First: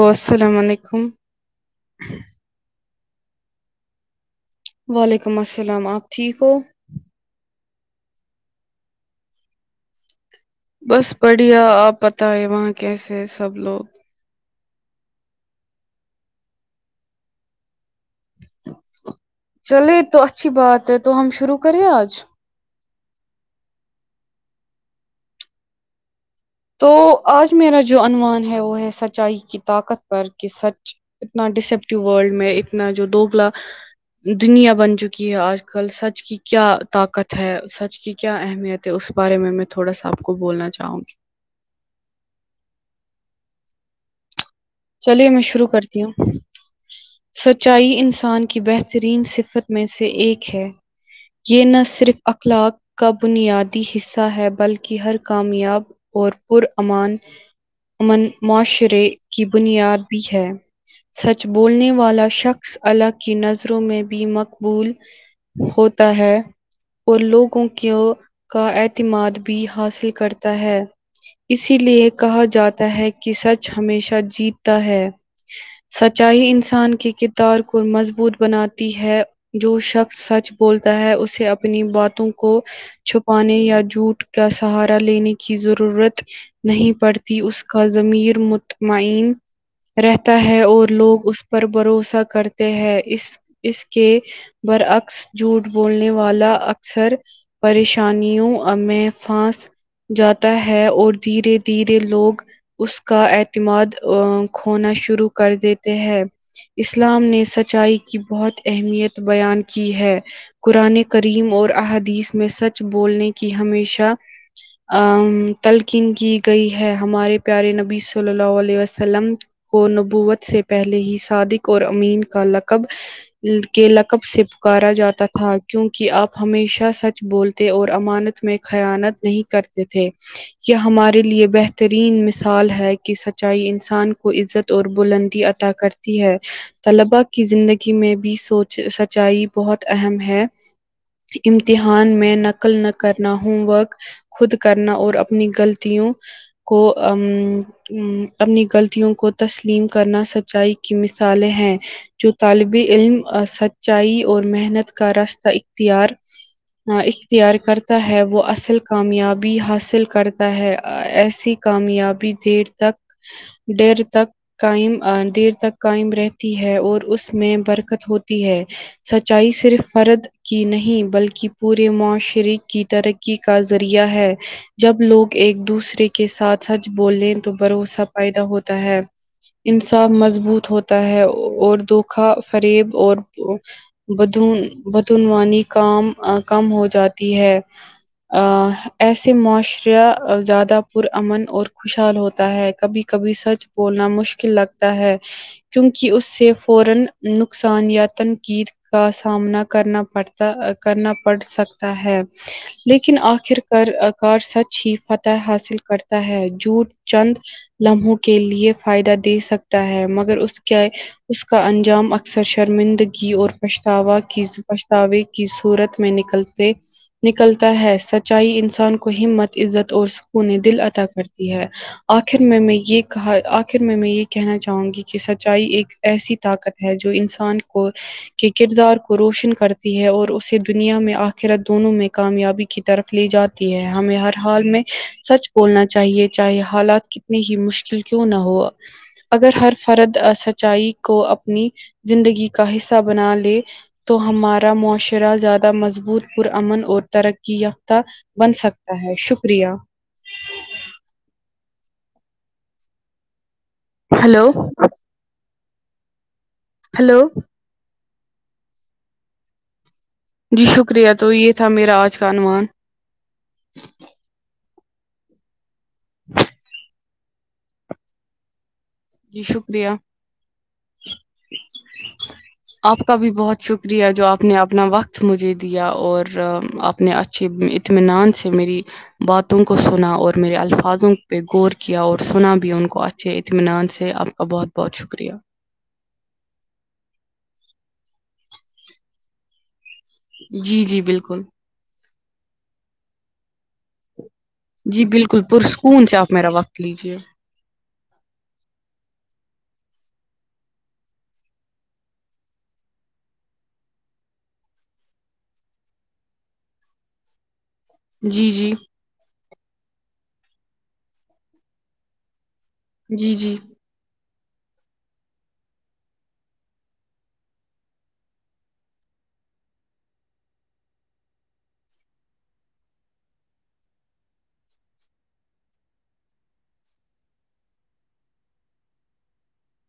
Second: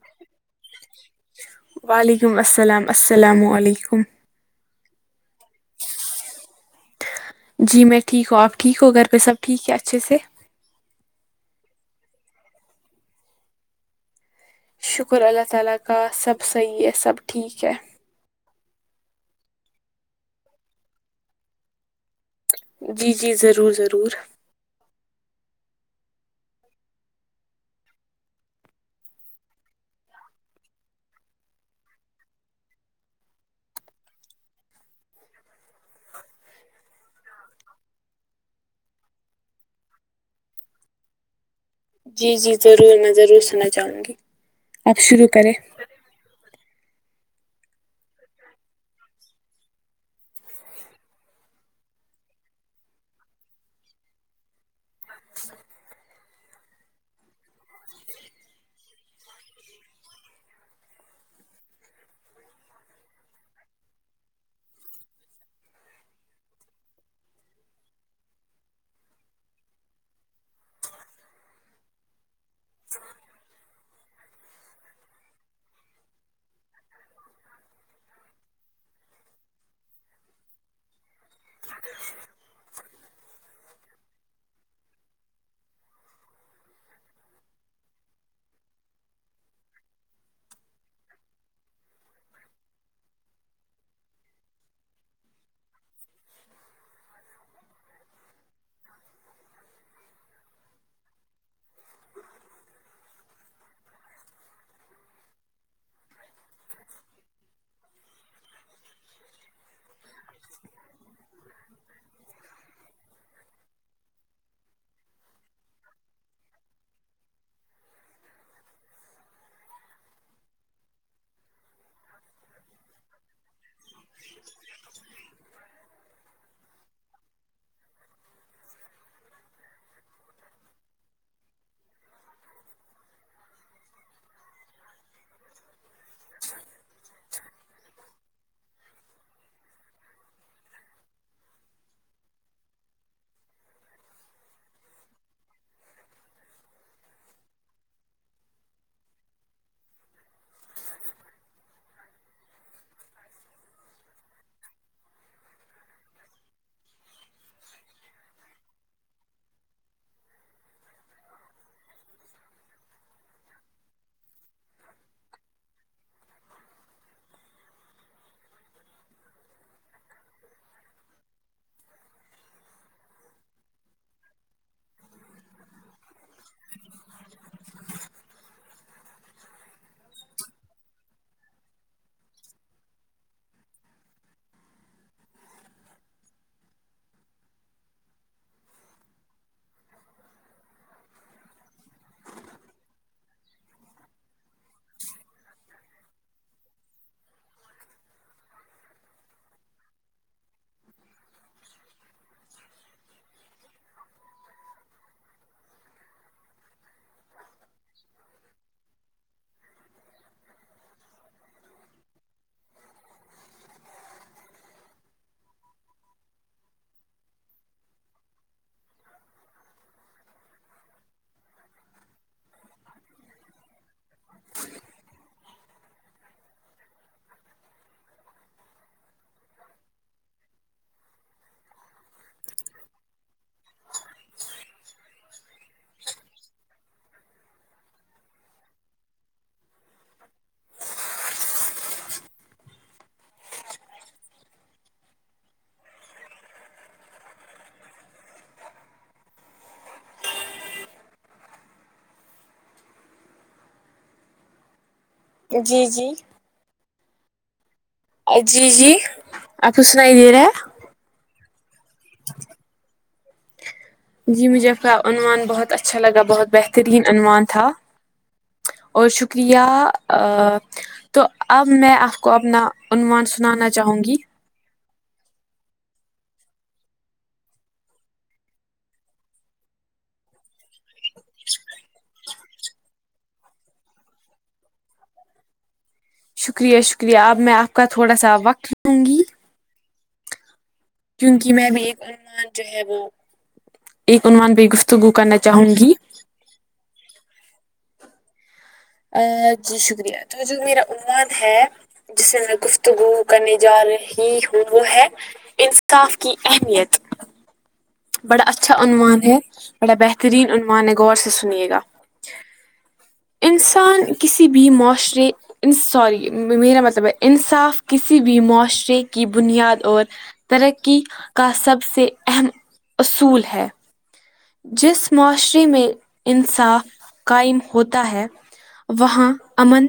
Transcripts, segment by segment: تو السلام علیکم وعلیکم السلام السلام علیکم وعلیکم السلام آپ ٹھیک ہو جی میں ٹھیک ہوں آپ ٹھیک ہو گھر پہ سب ٹھیک ہے اچھے سے بس بڑھیا آپ پتاے وہاں کیسے ہے سب لوگ شکر اللہ تعالی کا سب صحیح ہے سب ٹھیک ہے چلے تو اچھی بات ہے تو ہم شروع کرے آج جی جی ضرور ضرور تو آج میرا جو عنوان ہے وہ ہے سچائی کی طاقت پر کہ سچ اتنا ڈسپٹو ورلڈ میں اتنا جو دوگلا دنیا بن چکی ہے آج کل سچ کی کیا طاقت ہے سچ کی کیا اہمیت تو اس بارے میں میں تھوڑا سا آپ کو بولنا چاہوں گی جی جی ضرور میں ضرور سننا چاہوں گی آپ چلیے میں کریں شروع کرتی ہوں سچائی انسان کی بہترین صفت میں سے ایک ہے یہ نہ صرف اخلاق کا بنیادی حصہ ہے بلکہ کی ہر کامیاب اور پر امان امن معاشرے کی بنیاد بھی ہے سچ بولنے والا شخص اللہ کی نظروں میں بھی مقبول ہوتا ہے اور لوگوں کی کا اعتماد بھی حاصل کرتا ہے اسی لیے کہا جاتا ہے کہ سچ ہمیشہ جیتتا ہے سچائی انسان کے کردار کو مضبوط بناتی ہے جو شخص سچ بولتا ہے اسے اپنی باتوں کو چھپانے یا جھوٹ کا سہارا لینے کی ضرورت نہیں پڑتی اس کا ضمیر متھمعین رہتا ہے اور لوگ اس پر بھروسا کرتے ہیں اس اس کے برعکس جھوٹ بولنے والا اکثر پریشانیوں ہمے پھانس جاتا ہے اور دھیرے دھیرے لوگ اس کا اعتماد کھونا شروع کر دیتے ہیں اسلام نے سچائی کی بہت اہمیت بیان کی ہے قرآن کریم اور احادیث میں سچ بولنے کی ہمیشہ ا تلکین کی گئی ہے ہمارے پیارے نبی سے صلی اللہ علیہ وسلم کو نبوت سے پہلے ہی صادق اور امین کا لقب کے لقب سے پکارا جاتا تھا کیونکہ آپ ہمیشہ سچ بولتے اور امانت میں خیانت نہیں کرتے تھے یہ ہمارے لیے بہترین مثال ہے کی سچائی انسان کو عزت اور بلندی عطا کرتی ہے طلبا کی زندگی میں بھی سونچ سچچائی بہت اہم ہے امتحان میں نقل نہ کرنا ہوم ورک خود کرنا اور اپنی غلطیوں کو امم ا اپنی غلطیوں کو تسلیم کرنا سچائی کی مثالیں ہیں جو طالب علم سچائی اور محنت کا راستہ اختیار اختیار کرتا ہے وہ اصل کامیابی حاصل کرتا ہے ایسی کامیابی دیر تک ڈیر تک قائم دیر تک قائم رہتی ہے اور اس میں برکت ہوتی ہے سچائی صرف فرد کی نہیں بلکہ پورے معاشرے ترقی کا ذریعہ ہے جب لوگ ایک دوسرے کے ساتھ سچ بول لیں تو بھروسہ پیدا ہوتا ہے انصاف مضبوط ہوتا ہے اور دوکھا فریب اور بدہن بتعنوانی کام کم ہو جاتی ہے ایسے معاشرہ زیادہ پرامن اور خوشحال ہوتا تا ہے کبھی کبھی سچ بولنا مشکل لگتا ہے کیونکہ اس سے فورن نقصان یا تنقید کا سامنا کرنا پڑتا کرنا پڑ سکتا ہے لیکن آخر کر آکار سچ ہی فاتحہ حاصل کرتا ہے جوٹ چند لمحوں کے لیے فائدہ دے سکتا ہے مگر اس کے اس کا انجام اکثر شرمندگی اور پچھتاوا کی پچھتاوے کی صورت میں نکلتے نکلتا ہے سچائی انسان کو ہمت عزت اور سکوون دل اتا کرتی ہے آخر میں میں یہ کہا آخر میں یہ کہنا چاہوں گی کہ سچائی ایک ایسی طاقت ہے جو انسان کو کے کردار کو روشن کرتی ہے اور اسے دنیا میں آخرات دونوں میں کامیابی کی طرف لی جاتی ہے ہمیں ہر حال میں سچ بولنا چاہیے چاہے حالات کتنی ہی مشکل کیوں نہ ہوا اگر ہر فراد سچائی کو اپنی زندگی کا حصہ بنا لے تو ہمارا معاشرہ زیادہ مضبوط پرامن اور ترقی یافتہ بن سکتا ہے شکریہ ہلو جی جی ہلو جی جی آپ کو سنائی دے رہا ہے جی شکریہ تو یے تھا میرا آج کا عنوان جی مجھے کا عنوان بہت اچھا لگا بہت بہترین عنوان تھا اور شکریہ ا ا تو اب میں آپ کو اپنا آپ کا عنوان بھی بہت سنانا چاہوں شکریہ گی جو اپ نے اپنا وقت مجھے دیا اور اپنے اچھے اطمینان سے میری باتوں کو سنا اور میرے الفاظوں پہ غور کیا اور سنا بھی ان کو اچھے اطمینان سے بہت بہت شکریہ شکریہ شکریہ اب میں آپ کا تھوڑا سا وقت لوں گی جی جی بالکل کیونکی میں بھی ایک عنوان جو ہے وہ ایک عنوان پے جی بالکل پرسکون سے آپ میرا وقت لیجیے جی شکریہ تو جو میرا عنوان ہے جسے میں گفتگو کرنے جا رہی ہوں وہ ہے انصاف کی اہمیت بڑا جی جی اچھا عنوان ہے بڑا بہترین عنوان ہے غور سے سنیے گا جی جی انسان کسی بھی معاشرے ان سوری میرا مطلب ہے انصاف کسی بھی معاشرے کی بنیاد اور ترقی کا سب سے اہم اصول ہے جس معاشرے میں انصاف قائم ہوتا ہے وہاں امن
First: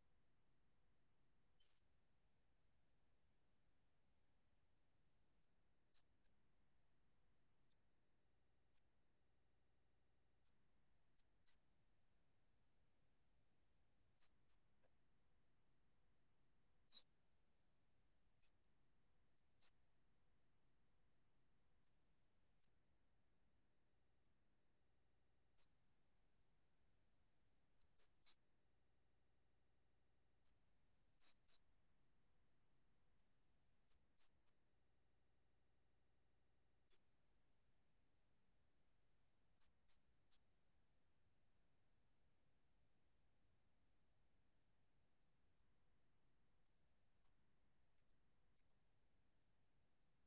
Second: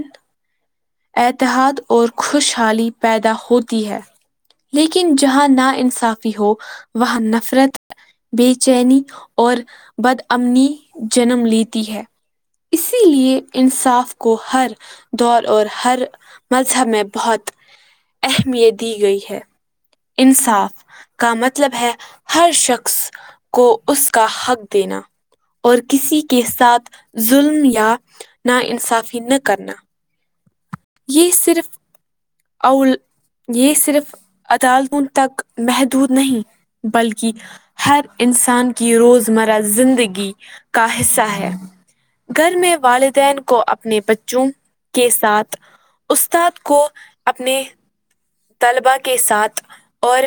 اتحاد اور خوشحالی پیدا ہوتی ہے لیکن جہاں نا انصافی ہو وہاں نفرت بے چینی اور بد امنی جنم لیتی ہے اسی لیے انصاف کو ہر دور اور ہر مذہب میں بہت اہمیت دی گئی ہے انصاف کا مطلب ہے ہر شخص کو اس کا حق دینا اور کسی کے ساتھ ظلم یا نانصافی نہ کرنا یے صرف اول یے صرف عدالتوں تک محدود نہیں بلکی ہر انسان کی روزمرہ زندگی کا حصہ ہے گھر میں والدین کو اپنے بچوں کے ساتھ استاد کو اپنے طلبا کے ساتھ اور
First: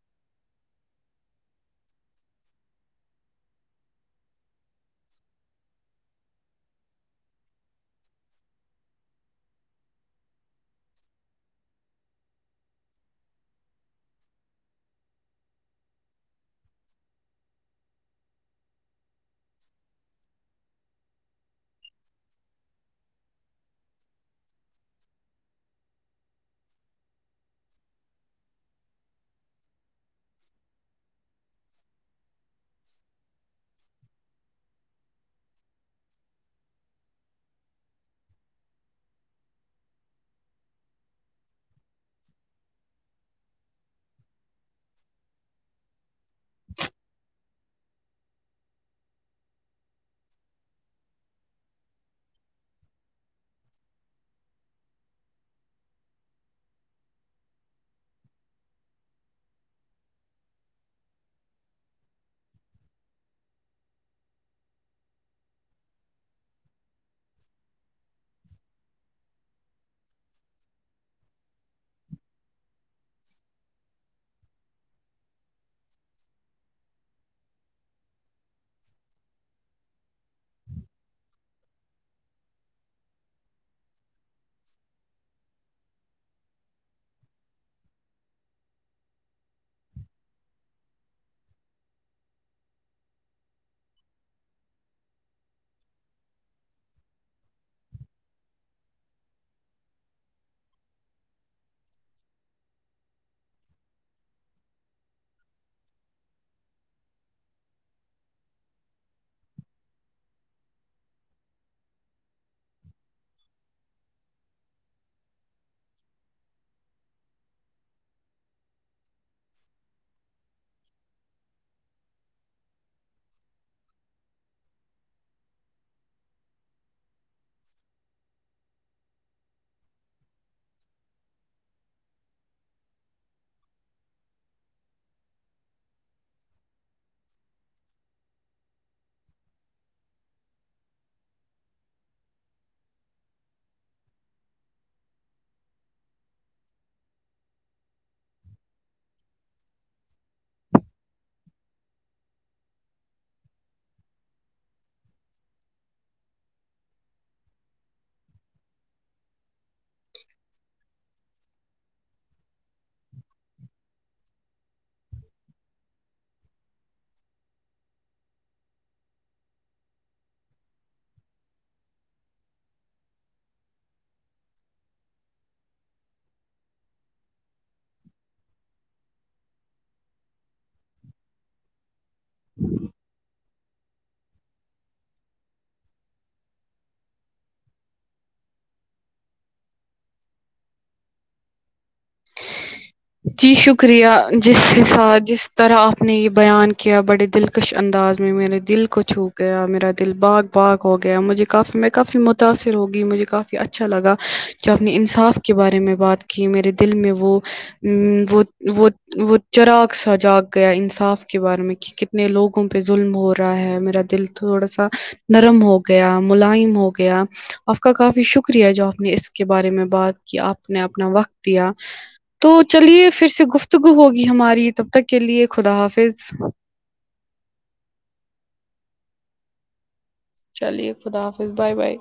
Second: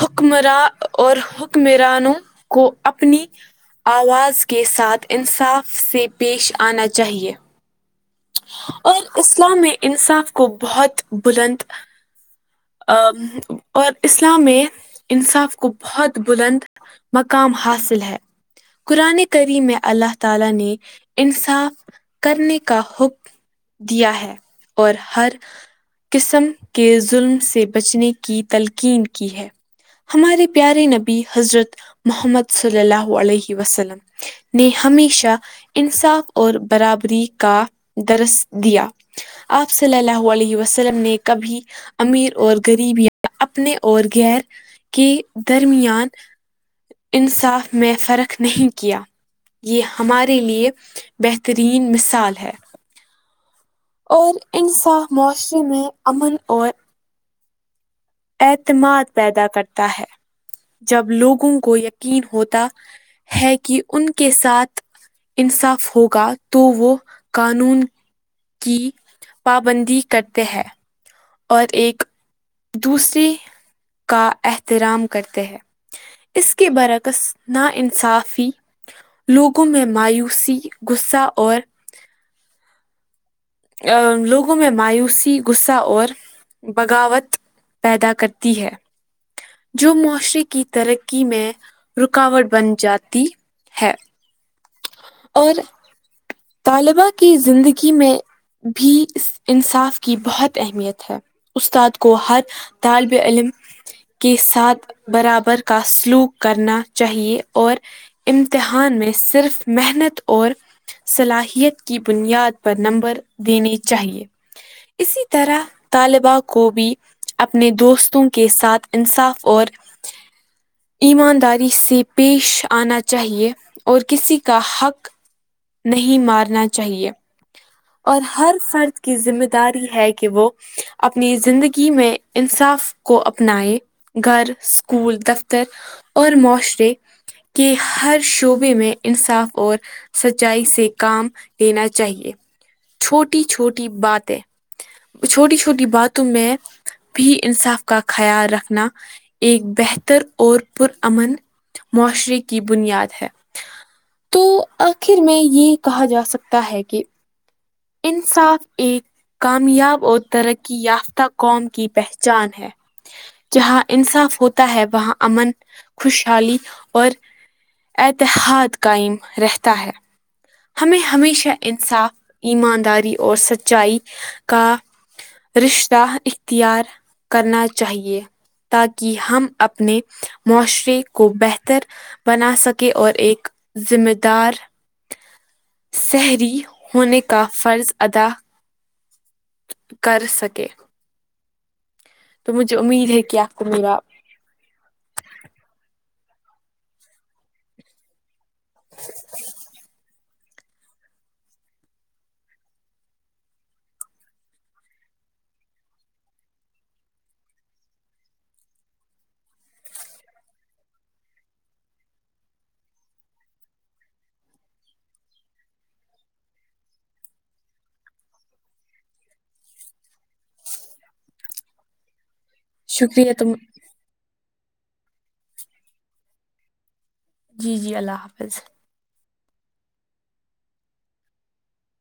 حکمرا اور حکمرانوں کو اپنی آواز کے ساتھ انصاف سے پیش آنا چاہیے اور اسلام میں انصاف کو بہت بلند آ اور اسلام میں انصاف کو بہت بلند مقام حاصل ہے قران کریم میں اللہ تعالی نے انصاف کرنے کا حکم دیا ہے اور ہر قسم کے ظلم سے بچنے کی تلقین کی ہے ہمارے پیارے نبی حضرت محمد صلی اللہ علیہ وسلم نے ہمیشہ انصاف اور برابری کا درس دیا آپ صلی اللہ علیہ وسلم نے کبھی امیر اور غریب اپنے اور گیر کے درمیان انصاف میں فرق نہیں کیا یہ ہمارے لیے بہترین مثال ہے اور انصاف معاشرے میں امن اور اعتماد پیدا کرتا ہے جب لوگوں کو یقین ہوتا ہے کی ان کے ساتھ انصاف ہوگا تو وہ قانون کی پابندی کرتے ہیں اور ایک دوسرے کا احترام کرتے ہیں اس کے برعکس ناانصافی لوگوں میں مایوسی غصہ اور آ لوگوں میں مایوسی غصہ اور بغاوت پیدا کرتی ہے جو معاشرے کی ترقی میں رکاوٹ بن جاتی ہے اور طالبا کی زندگی میں بھی انصاف کی بہت اہمیت ہے استاد کو ہر طالب علم کے ساتھ برابر کا سلوک کرنا چاہیے اور امتحان میں صرف محنت اور صلاحیت کی بنیاد پر نمبر دینی چاہیے اسی طرح طالبا کو بھی اپنے دوستوں کے ساتھ انصاف اور ایمانداری سے پیش آنا چاہیے اور کسی کا حق نہیں مارنا چاہیے اور ہر فرد کی ذمہ داری ہے کہ وہ اپنی زندگی میں انصاف کو اپنائے گھر اسکول دفتر اور معاشرے کہ ہر شعبے میں انصاف اور سچائی سے کام لینا چاہیے چھوٹی چھوٹی باتیں چھوٹی چھوٹی باتوں میں بھی انصاف کا خیال رکھنا ایک بہتر اور پرامن معاشرے کی بنیاد ہے تو آخر میں یہ کہا جا سکتا ہے کہ انصاف ایک کامیاب اور ترقی یافتہ قوم کی پہچان ہے جہاں انصاف ہوتا ہے وہاں امن خوشحالی اور اتحاد قائم رہتا ہے ہمیں ہمیشہ انصاف ایمانداری اور سچائی کا رشتہ اختیار کرنا چاہیے تاکہ ہم اپنے معاشرے کو بہتر بنا سکے اور ایک ذمہ دار سہلی ہونے کا فرض ادا کر سکے تو مجھے امی جی شکریہ جس حساب جس طرح آپ نے یہ بیان کیا بڑے دلکش انداز میں میرے دل کو چھو گیا میرا دل باغ باغ ہو گیا مجھے کافی میں کافی متاثر ہوگی مجھے کافی اچھا لگا جو اپنے انصاف کے بارے میں بات کی میرے دل میں وہ وہ وہ وہ چراغ سا جاگ گیا انصاف کے بارے میں کی کتنے لوگوں پہ ظلم ہو رہا ہے میرا دل تھوڑا سا نرم ہو گیا ملائم ہو گیا آپ کا کافی شکریہ جو آپ نے اس کے بارے میں بات کے اپنے اپنا وقت دیا تو چلیے پھر شکریہ سے تم گفتگو ہوگی ہماری تب تک کے لیے خدا حافظ جی جی اللہ حافظ چلیے خدا حافظ بائے بائے